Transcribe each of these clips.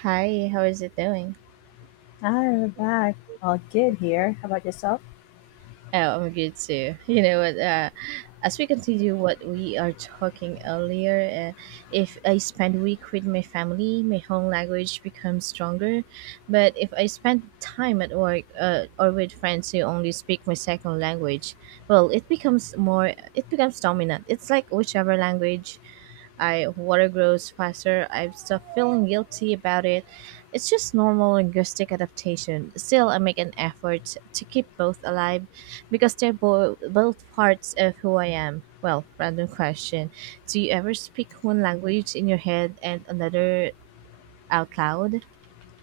Hi, how is it going? Hi, we're back. All good here. How about yourself? Oh, I'm good too. You know what? As we continue what we are talking earlier, if I spend week with my family, my home language becomes stronger. But if I spend time at work or with friends who only speak my second language, well, it becomes more. It becomes dominant. It's like whichever language I water grows faster. I stop feeling guilty about it. It's just normal linguistic adaptation. Still, I make an effort to keep both alive because they're both parts of who I am. Well, random question. Do you ever speak one language in your head and another out loud?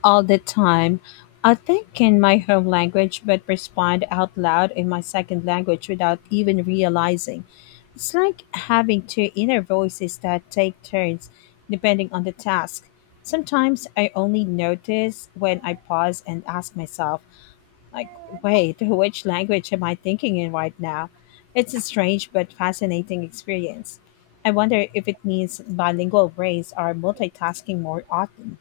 All the time. I think in my home language, but respond out loud in my second language without even realizing. It's like having two inner voices that take turns depending on the task. Sometimes I only notice when I pause and ask myself, like, wait, which language am I thinking in right now? It's a strange but fascinating experience. I wonder if it means bilingual brains are multitasking more often.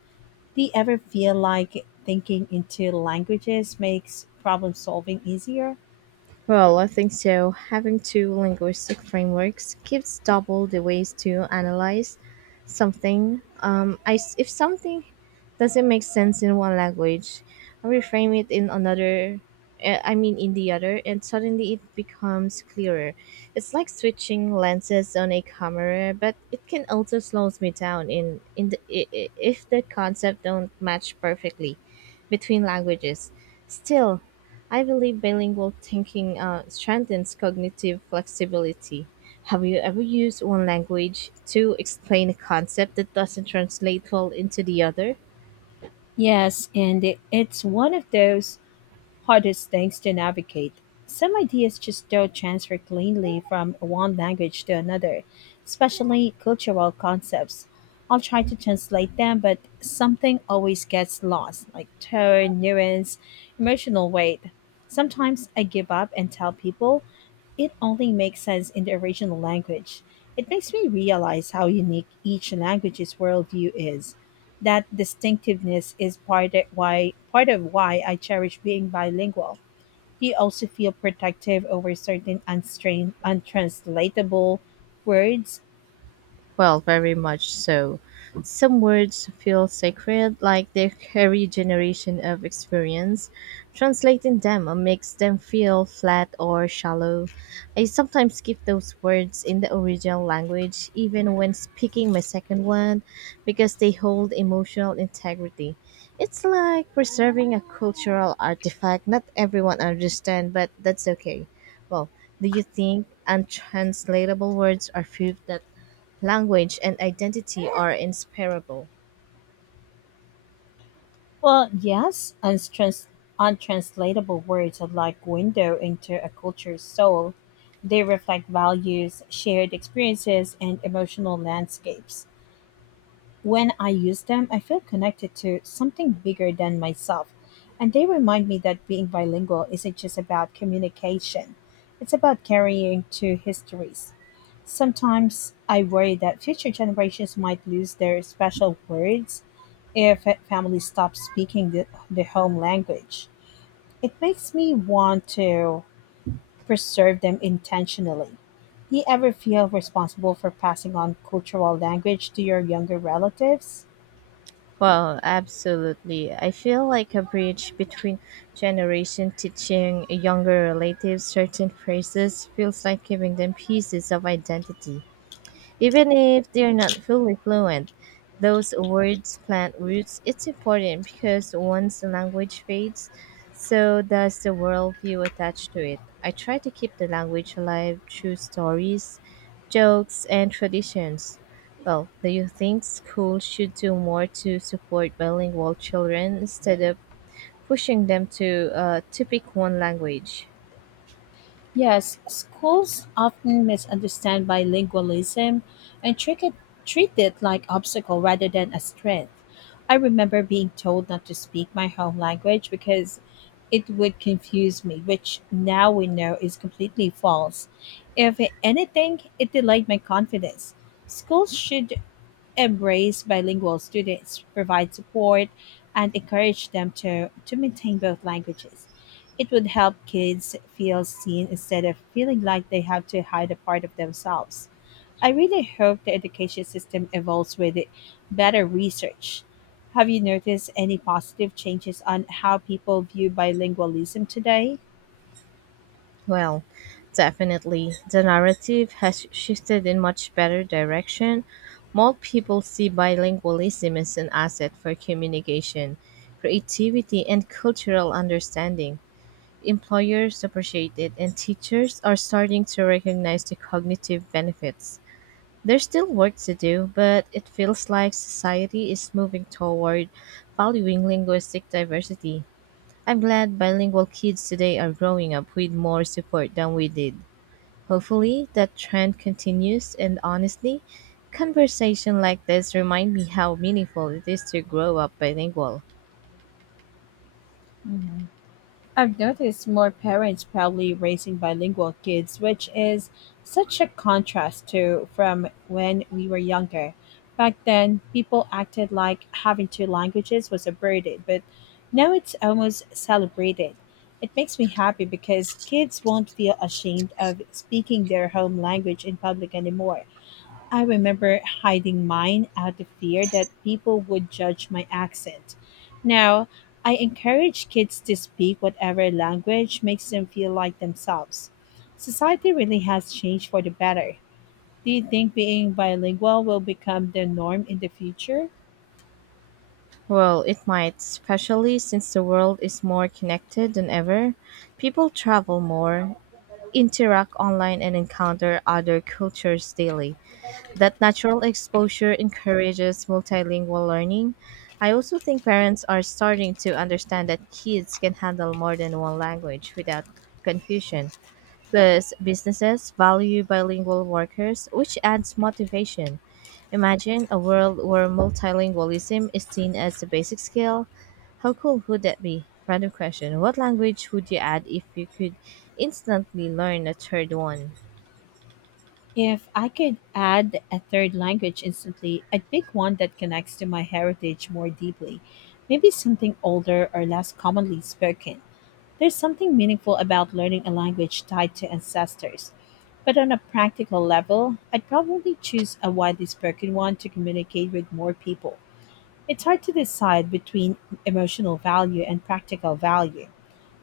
Do you ever feel like thinking in two languages makes problem solving easier? Well, I think so. Having two linguistic frameworks gives double the ways to analyze something. I s If something doesn't make sense in one language, I reframe it in another. In the other, and suddenly it becomes clearer. It's like switching lenses on a camera, but it can also slows me down in the, I- if the concept don't match perfectly between languages. Still, I believe bilingual thinking strengthens cognitive flexibility. Have you ever used one language to explain a concept that doesn't translate well into the other? Yes, and it's one of those hardest things to navigate. Some ideas just don't transfer cleanly from one language to another, especially cultural concepts. I'll try to translate them, but something always gets lost, like tone, nuance, emotional weight. Sometimes I give up and tell people it only makes sense in the original language. It makes me realize how unique each language's worldview is. That distinctiveness is part of why I cherish being bilingual. Do you also feel protective over certain untranslatable words? Well, very much so. Some words feel sacred, like they carry generation of experience. Translating them makes them feel flat or shallow. I sometimes keep those words in the original language, even when speaking my second one, because they hold emotional integrity. It's like preserving a cultural artifact not everyone understands, but that's okay. Well, do you think untranslatable words are proof that language and identity are inseparable? Well, yes, untranslatable words are like window into a culture's soul. They reflect values, shared experiences, and emotional landscapes. When I use them, I feel connected to something bigger than myself, and they remind me that being bilingual isn't just about communication, it's about carrying two histories. Sometimes I worry that future generations might lose their special words if a family stops speaking the home language. It makes me want to preserve them intentionally. Do you ever feel responsible for passing on cultural language to your younger relatives? Well, absolutely. I feel like a bridge between generation teaching younger relatives certain phrases feels like giving them pieces of identity. Even if they're not fully fluent, those words plant roots. It's important because once the language fades, so does the worldview attached to it. I try to keep the language alive through stories, jokes, and traditions. Well, do you think schools should do more to support bilingual children instead of pushing them to pick one language? Yes, schools often misunderstand bilingualism and trick it, treat it like obstacle rather than a strength. I remember being told not to speak my home language because it would confuse me, which now we know is completely false. If anything, it delayed my confidence. Schools should embrace bilingual students, provide support, and encourage them to maintain both languages. It would help kids feel seen instead of feeling like they have to hide a part of themselves. I really hope the education system evolves with better research. Have you noticed any positive changes on how people view bilingualism today? Well, definitely. The narrative has shifted in much better direction. More people see bilingualism as an asset for communication, creativity, and cultural understanding. Employers appreciate it, and teachers are starting to recognize the cognitive benefits. There's still work to do, but it feels like society is moving toward valuing linguistic diversity. I'm glad bilingual kids today are growing up with more support than we did. Hopefully that trend continues and honestly, conversation like this remind me how meaningful it is to grow up bilingual. I've noticed more parents proudly raising bilingual kids, which is such a contrast to from when we were younger. Back then, people acted like having two languages was a burden, but now it's almost celebrated. It makes me happy because kids won't feel ashamed of speaking their home language in public anymore. I remember hiding mine out of fear that people would judge my accent. Now, I encourage kids to speak whatever language makes them feel like themselves. Society really has changed for the better. Do you think being bilingual will become the norm in the future? Well, it might, especially since the world is more connected than ever. People travel more, interact online and encounter other cultures daily. That natural exposure encourages multilingual learning. I also think parents are starting to understand that kids can handle more than one language without confusion. Plus, businesses value bilingual workers, which adds motivation. Imagine a world where multilingualism is seen as a basic skill. How cool would that be? Random question. What language would you add if you could instantly learn a third one? If I could add a third language instantly, I'd pick one that connects to my heritage more deeply, maybe something older or less commonly spoken. There's something meaningful about learning a language tied to ancestors. But on a practical level, I'd probably choose a widely spoken one to communicate with more people. It's hard to decide between emotional value and practical value.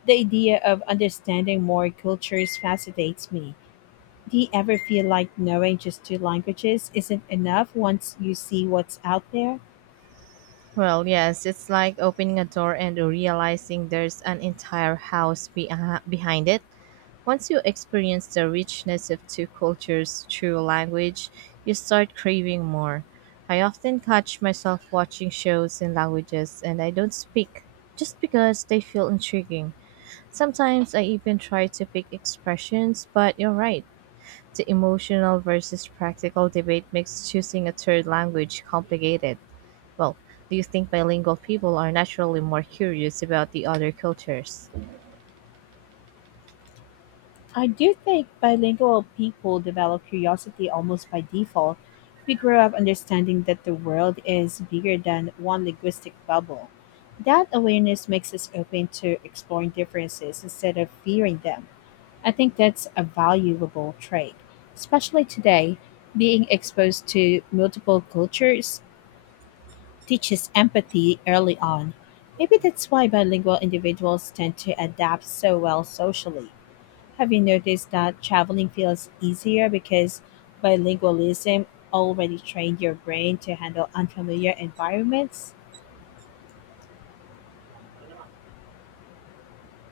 The idea of understanding more cultures fascinates me. Do you ever feel like knowing just two languages isn't enough once you see what's out there? Well, yes, it's like opening a door and realizing there's an entire house behind it. Once you experience the richness of two cultures through language, you start craving more. I often catch myself watching shows in languages and I don't speak just because they feel intriguing. Sometimes I even try to pick expressions, but you're right. The emotional versus practical debate makes choosing a third language complicated. Well, do you think bilingual people are naturally more curious about the other cultures? I do think bilingual people develop curiosity almost by default. We grow up understanding that the world is bigger than one linguistic bubble. That awareness makes us open to exploring differences instead of fearing them. I think that's a valuable trait. Especially today, being exposed to multiple cultures teaches empathy early on. Maybe that's why bilingual individuals tend to adapt so well socially. Have you noticed that traveling feels easier because bilingualism already trained your brain to handle unfamiliar environments?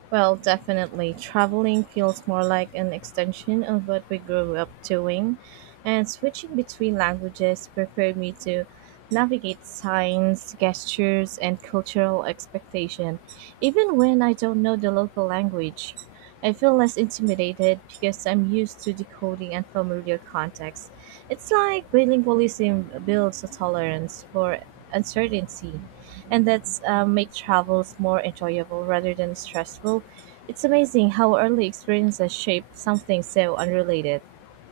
Well, definitely. Traveling feels more like an extension of what we grew up doing, and switching between languages prepared me to navigate signs, gestures, and cultural expectation, even when I don't know the local language. I feel less intimidated because I'm used to decoding unfamiliar contexts. It's like bilingualism builds a tolerance for uncertainty and that's make travels more enjoyable rather than stressful. It's amazing how early experiences shape something so unrelated.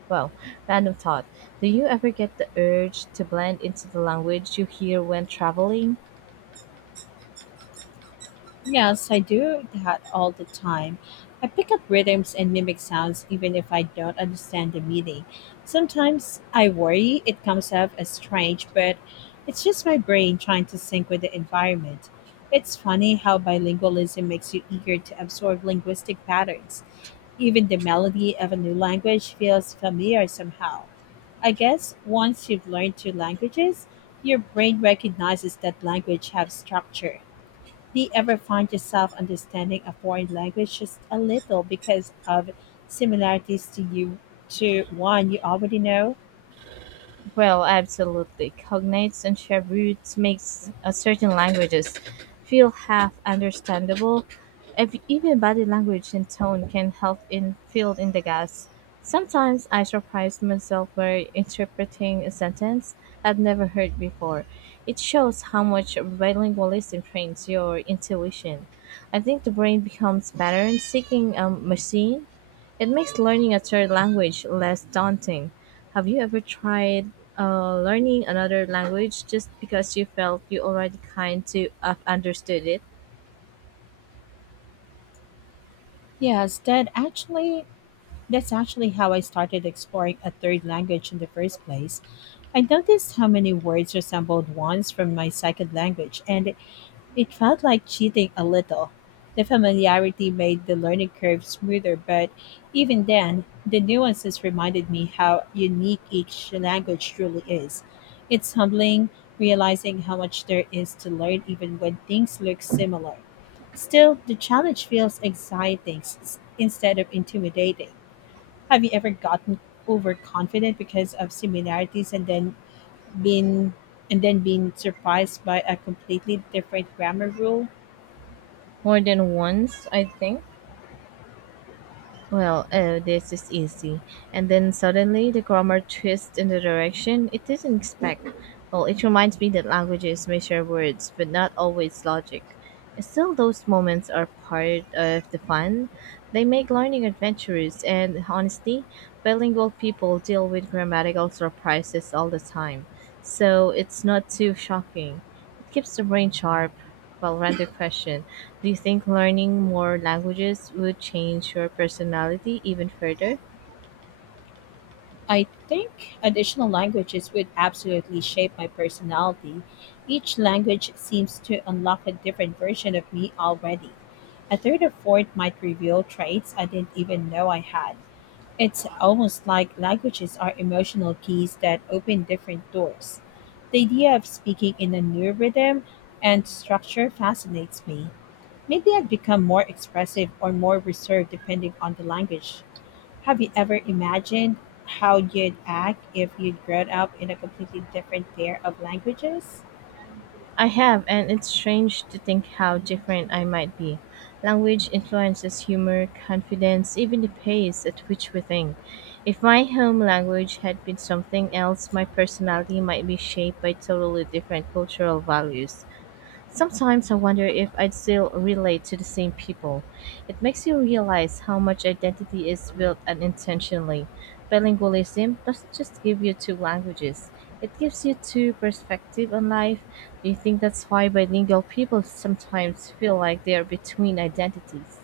Well, random thought. Do you ever get the urge to blend into the language you hear when traveling? Yes, I do that all the time. I pick up rhythms and mimic sounds even if I don't understand the meaning. Sometimes I worry it comes off as strange, but it's just my brain trying to sync with the environment. It's funny how bilingualism makes you eager to absorb linguistic patterns. Even the melody of a new language feels familiar somehow. I guess once you've learned two languages, your brain recognizes that language have structure. Do you ever find yourself understanding a foreign language just a little because of similarities to one you already know? Well, absolutely. Cognates and shared roots makes certain languages feel half understandable. Even body language and tone can help in fill in the gaps. Sometimes I surprise myself by interpreting a sentence I've never heard before. It shows how much bilingualism trains your intuition. I think the brain becomes pattern seeking a machine it makes learning a third language less daunting. Have you ever tried learning another language just because you felt you already kind to have understood it? Yes, that's actually how I started exploring a third language in the first place. I noticed how many words resembled ones from my second language, and it felt like cheating a little. The familiarity made the learning curve smoother, but even then, the nuances reminded me how unique each language truly is. It's humbling realizing how much there is to learn even when things look similar. Still, the challenge feels exciting instead of intimidating. Have you ever gotten overconfident because of similarities been and then been surprised by a completely different grammar rule? More than once, I think. Well, oh, this is easy. And then suddenly the grammar twists in the direction it didn't expect. Well, it reminds me that languages measure words, but not always logic. Still, those moments are part of the fun. They make learning adventurous, and honestly, bilingual people deal with grammatical surprises all the time. So it's not too shocking keeps the brain sharp. Well, random question. Do you think learning more languages would change your personality even further? I think additional languages would absolutely shape my personality. Each language seems to unlock a different version of me already. A third or fourth might reveal traits I didn't even know I had. It's almost like languages are emotional keys that open different doors. The idea of speaking in a new rhythm and structure fascinates me. Maybe I'd become more expressive or more reserved depending on the language. Have you ever imagined how you'd act if you'd grown up in a completely different pair of languages? I have, and it's strange to think how different I might be. Language influences humor, confidence, even the pace at which we think. If my home language had been something else, my personality might be shaped by totally different cultural values. Sometimes I wonder if I'd still relate to the same people. It makes you realize how much identity is built unintentionally. Bilingualism doesn't just give you two languages, it gives you two perspectives on life. Do you think that's why bilingual people sometimes feel like they're between identities?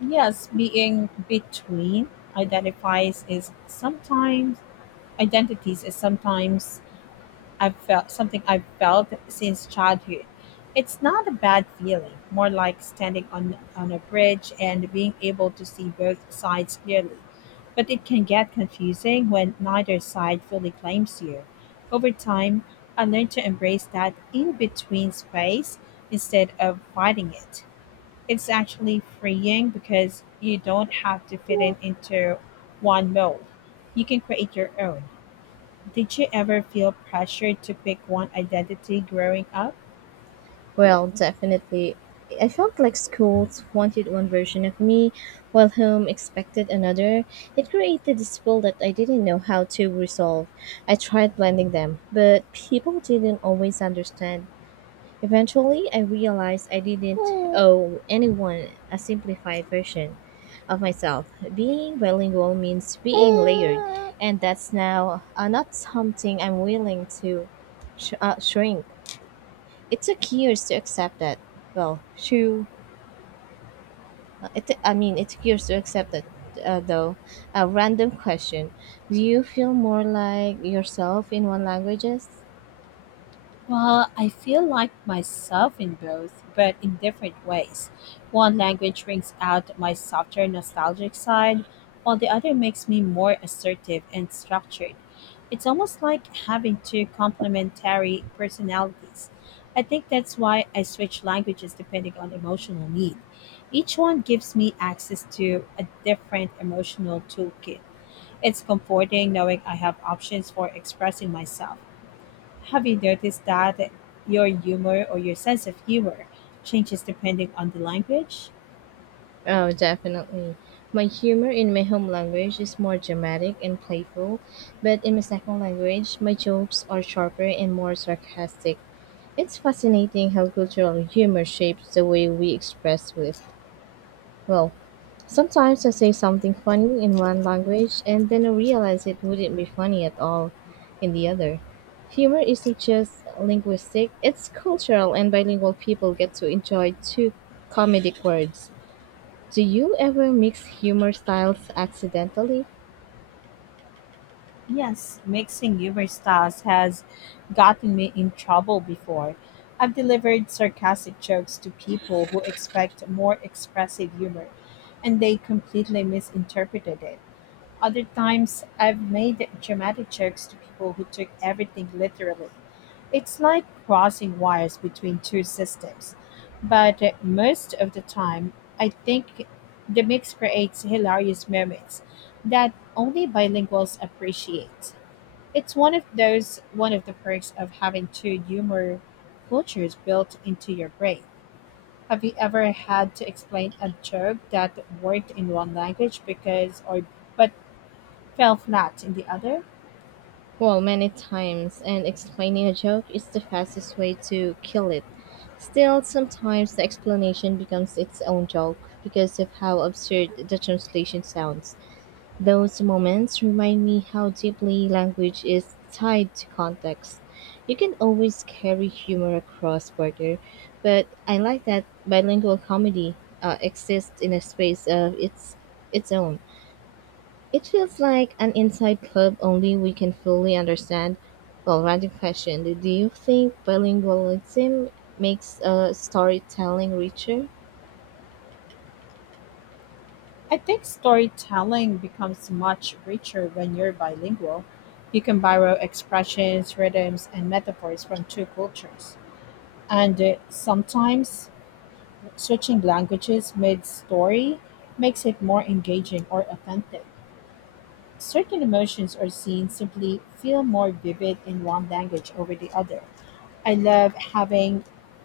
Yes, being between identifies is sometimes identities is sometimes I've felt since childhood. It's not a bad feeling, more like standing on a bridge and being able to see both sides clearly. But it can get confusing when neither side fully claims you. Over time, I learned to embrace that in between space instead of fighting it. It's actually freeing because you don't have to fit in into one mold. You can create your own. Did you ever feel pressured to pick one identity growing up? Well, definitely. I felt like schools wanted one version of me, while home expected another. It created this feel that I didn't know how to resolve. I tried blending them, but people didn't always understand. Eventually, I realized I didn't owe anyone a simplified version of myself. Being bilingual means being layered, and that's now not something I'm willing to shrink. It took years to accept that. Well, true. It took years to accept that, though. A random question. Do you feel more like yourself in one languages? Well, I feel like myself in both, but in different ways. One language brings out my softer, nostalgic side, while the other makes me more assertive and structured. It's almost like having two complementary personalities. I think that's why I switch languages depending on emotional need. Each one gives me access to a different emotional toolkit. It's comforting knowing I have options for expressing myself. Have you noticed that your sense of humor changes depending on the language? Oh, definitely. My humor in my home language is more dramatic and playful, but in my second language, my jokes are sharper and more sarcastic. It's fascinating how cultural humor shapes the way we express with. Well, sometimes I say something funny in one language and then I realize it wouldn't be funny at all in the other. Humor isn't just linguistic, it's cultural, and bilingual people get to enjoy two comedic words. Do you ever mix humor styles accidentally? Yes, mixing humor styles has gotten me in trouble before. I've delivered sarcastic jokes to people who expect more expressive humor, and they completely misinterpreted it. Other times, I've made dramatic jokes to people who took everything literally. It's like crossing wires between two systems, but most of the time, I think the mix creates hilarious moments that only bilinguals appreciate. It's one of the perks of having two humor cultures built into your brain. Have you ever had to explain a joke that worked in one language because or but fell flat in the other? Well, many times, and explaining a joke is the fastest way to kill it. Still, sometimes the explanation becomes its own joke because of how absurd the translation sounds. Those moments remind me how deeply language is tied to context. You can always carry humor across border, but I like that bilingual comedy exists in a space of its own. It feels like an inside club only we can fully understand. Well, random question: do you think bilingualism makes storytelling richer? I think storytelling becomes much richer when you're bilingual. You can borrow expressions, rhythms, and metaphors from two cultures. And sometimes switching languages mid story makes it more engaging or authentic. Certain emotions or scenes simply feel more vivid in one language over the other. I love having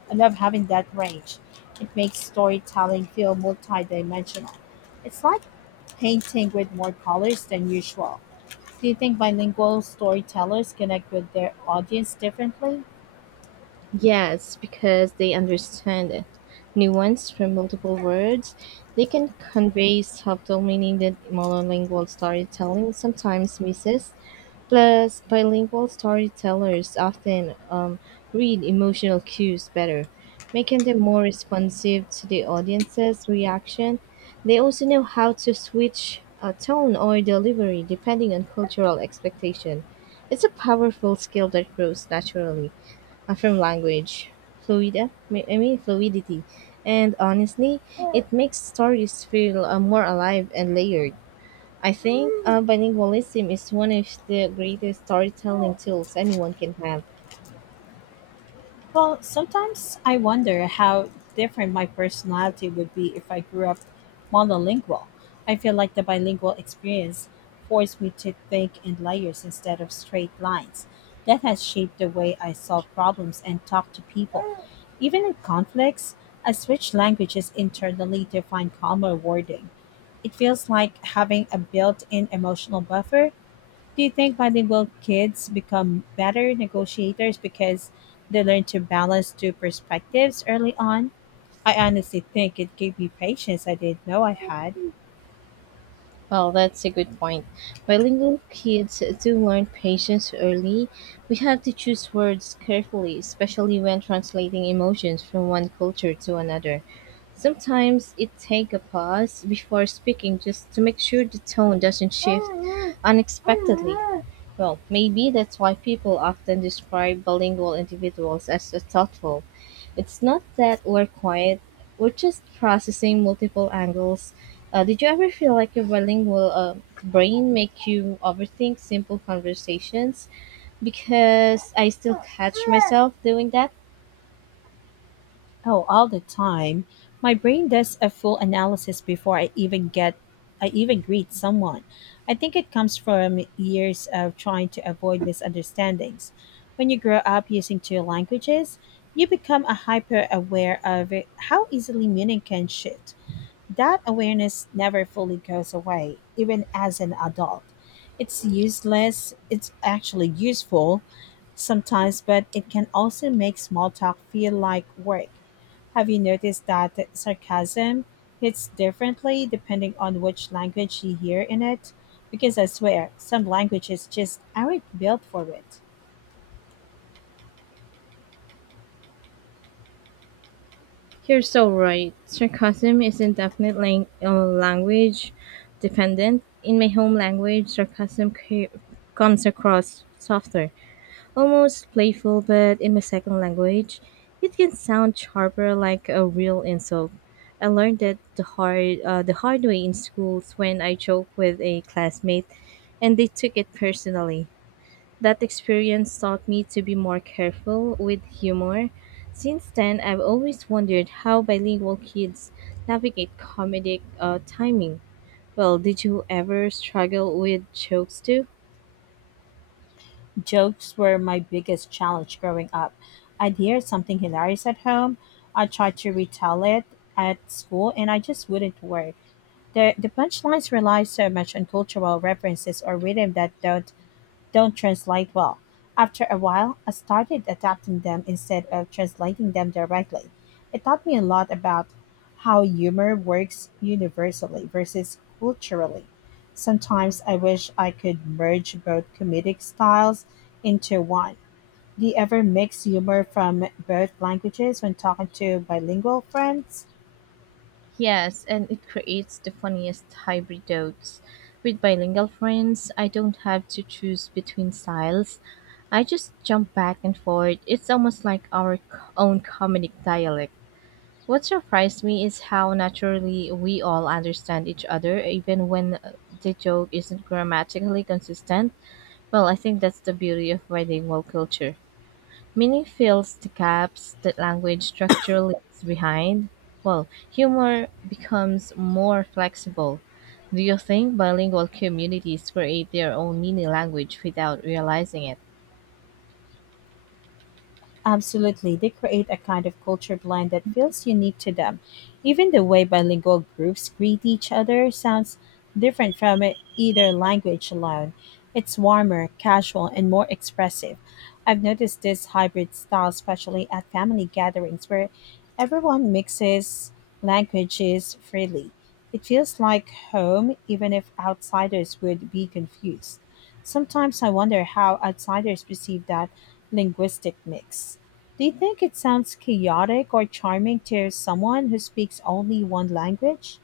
I love having that range. It makes storytelling feel multidimensional. It's like painting with more colors than usual. Do you think bilingual storytellers connect with their audience differently? Yes, because they understand it, nuance from multiple words. They can convey subtle meaning that monolingual storytelling sometimes misses. Plus, bilingual storytellers often read emotional cues better, making them more responsive to the audience's reaction. They also know how to switch tone or delivery depending on cultural expectation. It's a powerful skill that grows naturally from language fluida mi- I mean fluidity, and honestly it makes stories feel more alive and layered. I think bilingualism is one of the greatest storytelling tools anyone can have. Well, sometimes I wonder how different my personality would be if I grew up monolingual. I feel like the bilingual experience forced me to think in layers instead of straight lines. That has shaped the way I solve problems and talk to people. Even in conflicts, I switch languages internally to find calmer wording. It feels like having a built in emotional buffer. Do you think bilingual kids become better negotiators because they learn to balance two perspectives early on? I honestly think it gave me patience I didn't know I had. Well, that's a good point. Bilingual kids do learn patience early. We have to choose words carefully, especially when translating emotions from one culture to another. Sometimes it takes a pause before speaking just to make sure the tone doesn't shift unexpectedly. Well, maybe that's why people often describe bilingual individuals as a thoughtful. It's not that we're quiet, we're just processing multiple angles. Did you ever feel like your bilingual brain make you overthink simple conversations? Because I still catch myself doing that. Oh, all the time. My brain does a full analysis before I even greet someone. I think it comes from years of trying to avoid misunderstandings. When you grow up using two languages, you become a hyper aware of how easily meaning can shift. That awareness never fully goes away, even as an adult. It's actually useful sometimes, but it can also make small talk feel like work. Have you noticed that sarcasm hits differently depending on which language you hear in it? Because I swear, some languages just aren't built for it. You're so right. Sarcasm isn't definitely language dependent. In my home language, comes across softer, almost playful, but in my second language, it can sound sharper like a real insult. I learned that the hard way in schools when I joked with a classmate and they took it personally. That experience taught me to be more careful with humor. Since then, I've always wondered how bilingual kids navigate comedic timing. Well, did you ever struggle with jokes too? Jokes were my biggest challenge growing up. I'd hear something hilarious at home, I'd try to retell it at school, and I just wouldn't work. The punchlines rely so much on cultural references or rhythm that don't translate well. After a while, I started adapting them instead of translating them directly. It taught me a lot about how humor works universally versus culturally. Sometimes I wish I could merge both comedic styles into one. Do you ever mix humor from both languages when talking to bilingual friends? Yes, and it creates the funniest hybrid jokes. With bilingual friends, I don't have to choose between styles. I just jump back and forth. It's almost like our own comedic dialect. What surprised me is how naturally we all understand each other, even when the joke isn't grammatically consistent. Well, I think that's the beauty of bilingual culture. Meaning fills the gaps that language structure leaves behind. Well, humor becomes more flexible. Do you think bilingual communities create their own mini language without realizing it? Absolutely. They create a kind of culture blend that feels unique to them. Even the way bilingual groups greet each other sounds different from either language alone. It's warmer, casual, and more expressive. I've noticed this hybrid style, especially at family gatherings where everyone mixes languages freely. It feels like home, even if outsiders would be confused. Sometimes I wonder how outsiders perceive that linguistic mix. Do you think it sounds chaotic or charming to someone who speaks only one language?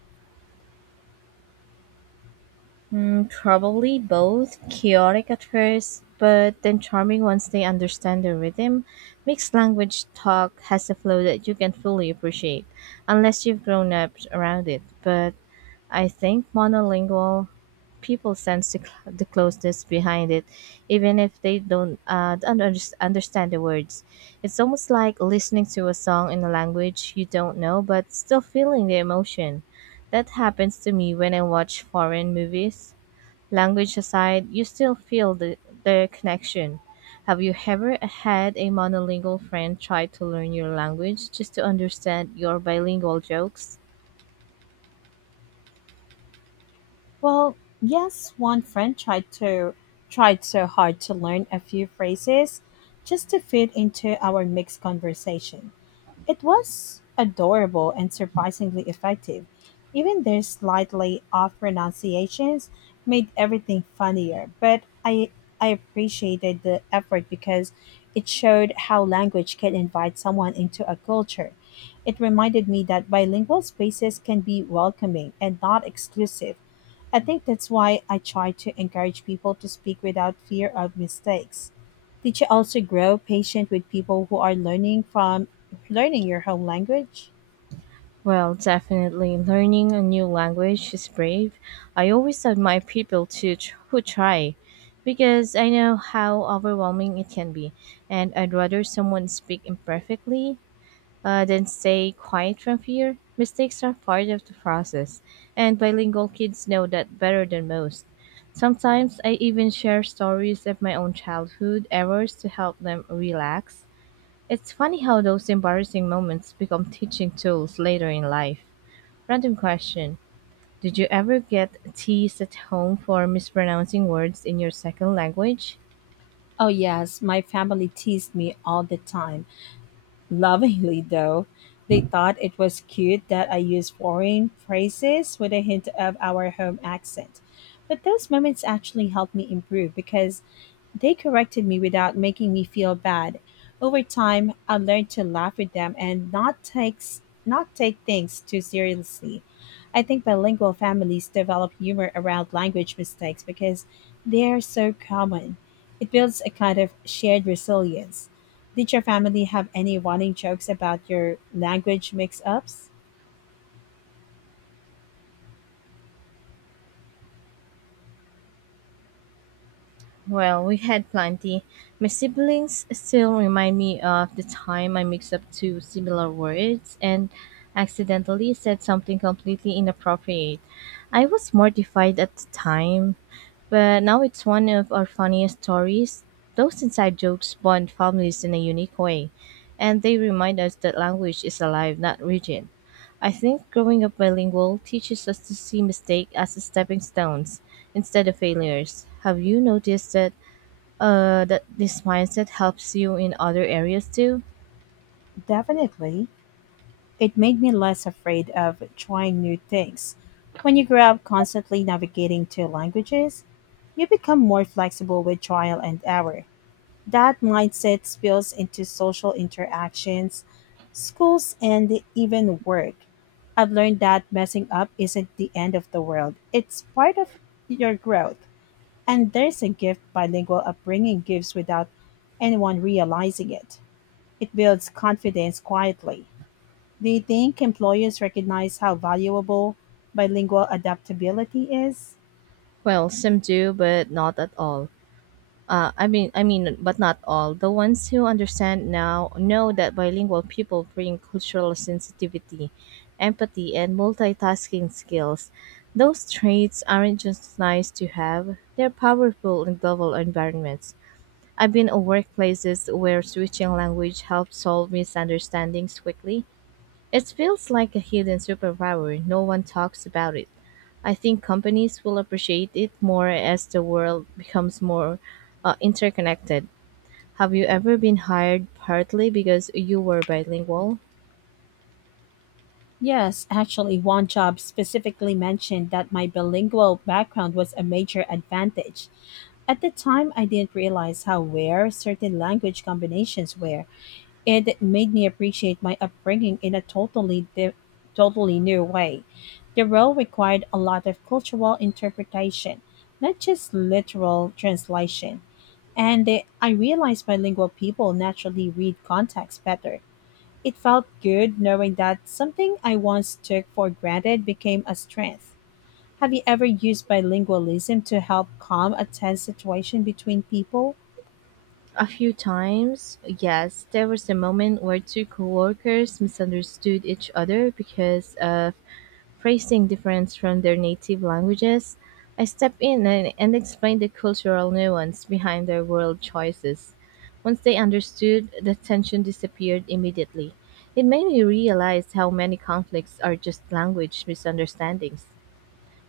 Mm, probably both. Chaotic at first, but then charming once they understand the rhythm. Mixed language talk has a flow that you can fully appreciate, unless you've grown up around it. But I think monolingual people sense the closeness behind it, even if they don't understand the words. It's almost like listening to a song in a language you don't know, but still feeling the emotion. That happens to me when I watch foreign movies. Language aside, you still feel the connection. Have you ever had a monolingual friend try to learn your language just to understand your bilingual jokes? Well, yes, one friend tried so hard to learn a few phrases just to fit into our mixed conversation. It was adorable and surprisingly effective. Even their slightly off pronunciations made everything funnier, but I appreciated the effort because it showed how language can invite someone into a culture. It reminded me that bilingual spaces can be welcoming and not exclusive. I think that's why I try to encourage people to speak without fear of mistakes. Did you also grow patient with people who are learning your home language? Well, definitely. Learning a new language is brave. I always admire who try because I know how overwhelming it can be, and I'd rather someone speak imperfectly than stay quiet from fear. Mistakes are part of the process, and bilingual kids know that better than most. Sometimes I even share stories of my own childhood errors to help them relax. It's funny how those embarrassing moments become teaching tools later in life. Random question. Did you ever get teased at home for mispronouncing words in your second language? Oh yes, my family teased me all the time. Lovingly, though, they thought it was cute that I used foreign phrases with a hint of our home accent. But those moments actually helped me improve because they corrected me without making me feel bad. Over time, I learned to laugh with them and not take things too seriously. I think bilingual families develop humor around language mistakes because they are so common. It builds a kind of shared resilience. Did your family have any running jokes about your language mix ups? Well, we had plenty. My siblings still remind me of the time I mixed up two similar words and accidentally said something completely inappropriate. I was mortified at the time, but now it's one of our funniest stories. Those inside jokes bond families in a unique way, and they remind us that language is alive, not rigid. I think growing up bilingual teaches us to see mistake as stepping stones instead of failures. Have you noticed that this mindset helps you in other areas too? Definitely. It made me less afraid of trying new things. When you grow up constantly navigating two languages, you become more flexible with trial and error. That mindset spills into social interactions, schools, and even work. I've learned that messing up isn't the end of the world, it's part of your growth. And there's a gift bilingual upbringing gives without anyone realizing it. It builds confidence quietly. Do you think employers recognize how valuable bilingual adaptability is? Well, some do, but not at all. I mean, but not all. The ones who understand now know that bilingual people bring cultural sensitivity, empathy, and multitasking skills. Those traits aren't just nice to have; they're powerful in global environments. I've been in workplaces where switching language helped solve misunderstandings quickly. It feels like a hidden superpower, no one talks about it. I think companies will appreciate it more as the world becomes more interconnected. Have you ever been hired partly because you were bilingual? Yes, actually, one job specifically mentioned that my bilingual background was a major advantage. At the time, I didn't realize how rare certain language combinations were. It made me appreciate my upbringing in a totally new way. The role required a lot of cultural interpretation, not just literal translation. And I realized bilingual people naturally read context better. It felt good knowing that something I once took for granted became a strength. Have you ever used bilingualism to help calm a tense situation between people? A few times, yes. There was a moment where two coworkers misunderstood each other because of phrasing difference from their native languages. I stepped in and explained the cultural nuance behind their word choices. Once they understood, the tension disappeared immediately. It made me realize how many conflicts are just language misunderstandings.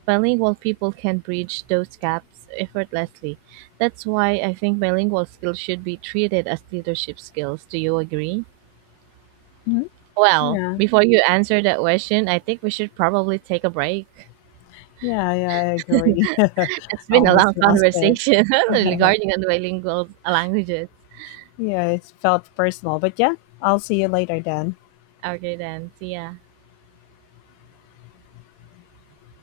Bilingual people can bridge those gaps effortlessly. That's why I think bilingual skills should be treated as leadership skills. Do you agree? Mhm. Well, Yeah. before you answer that question, I think we should probably take a break. Yeah, yeah, I agree. I It's been a long almost lost it. conversation regarding on bilingual languages. Yeah, it felt personal. But yeah, I'll see you later then. Okay, then. See ya.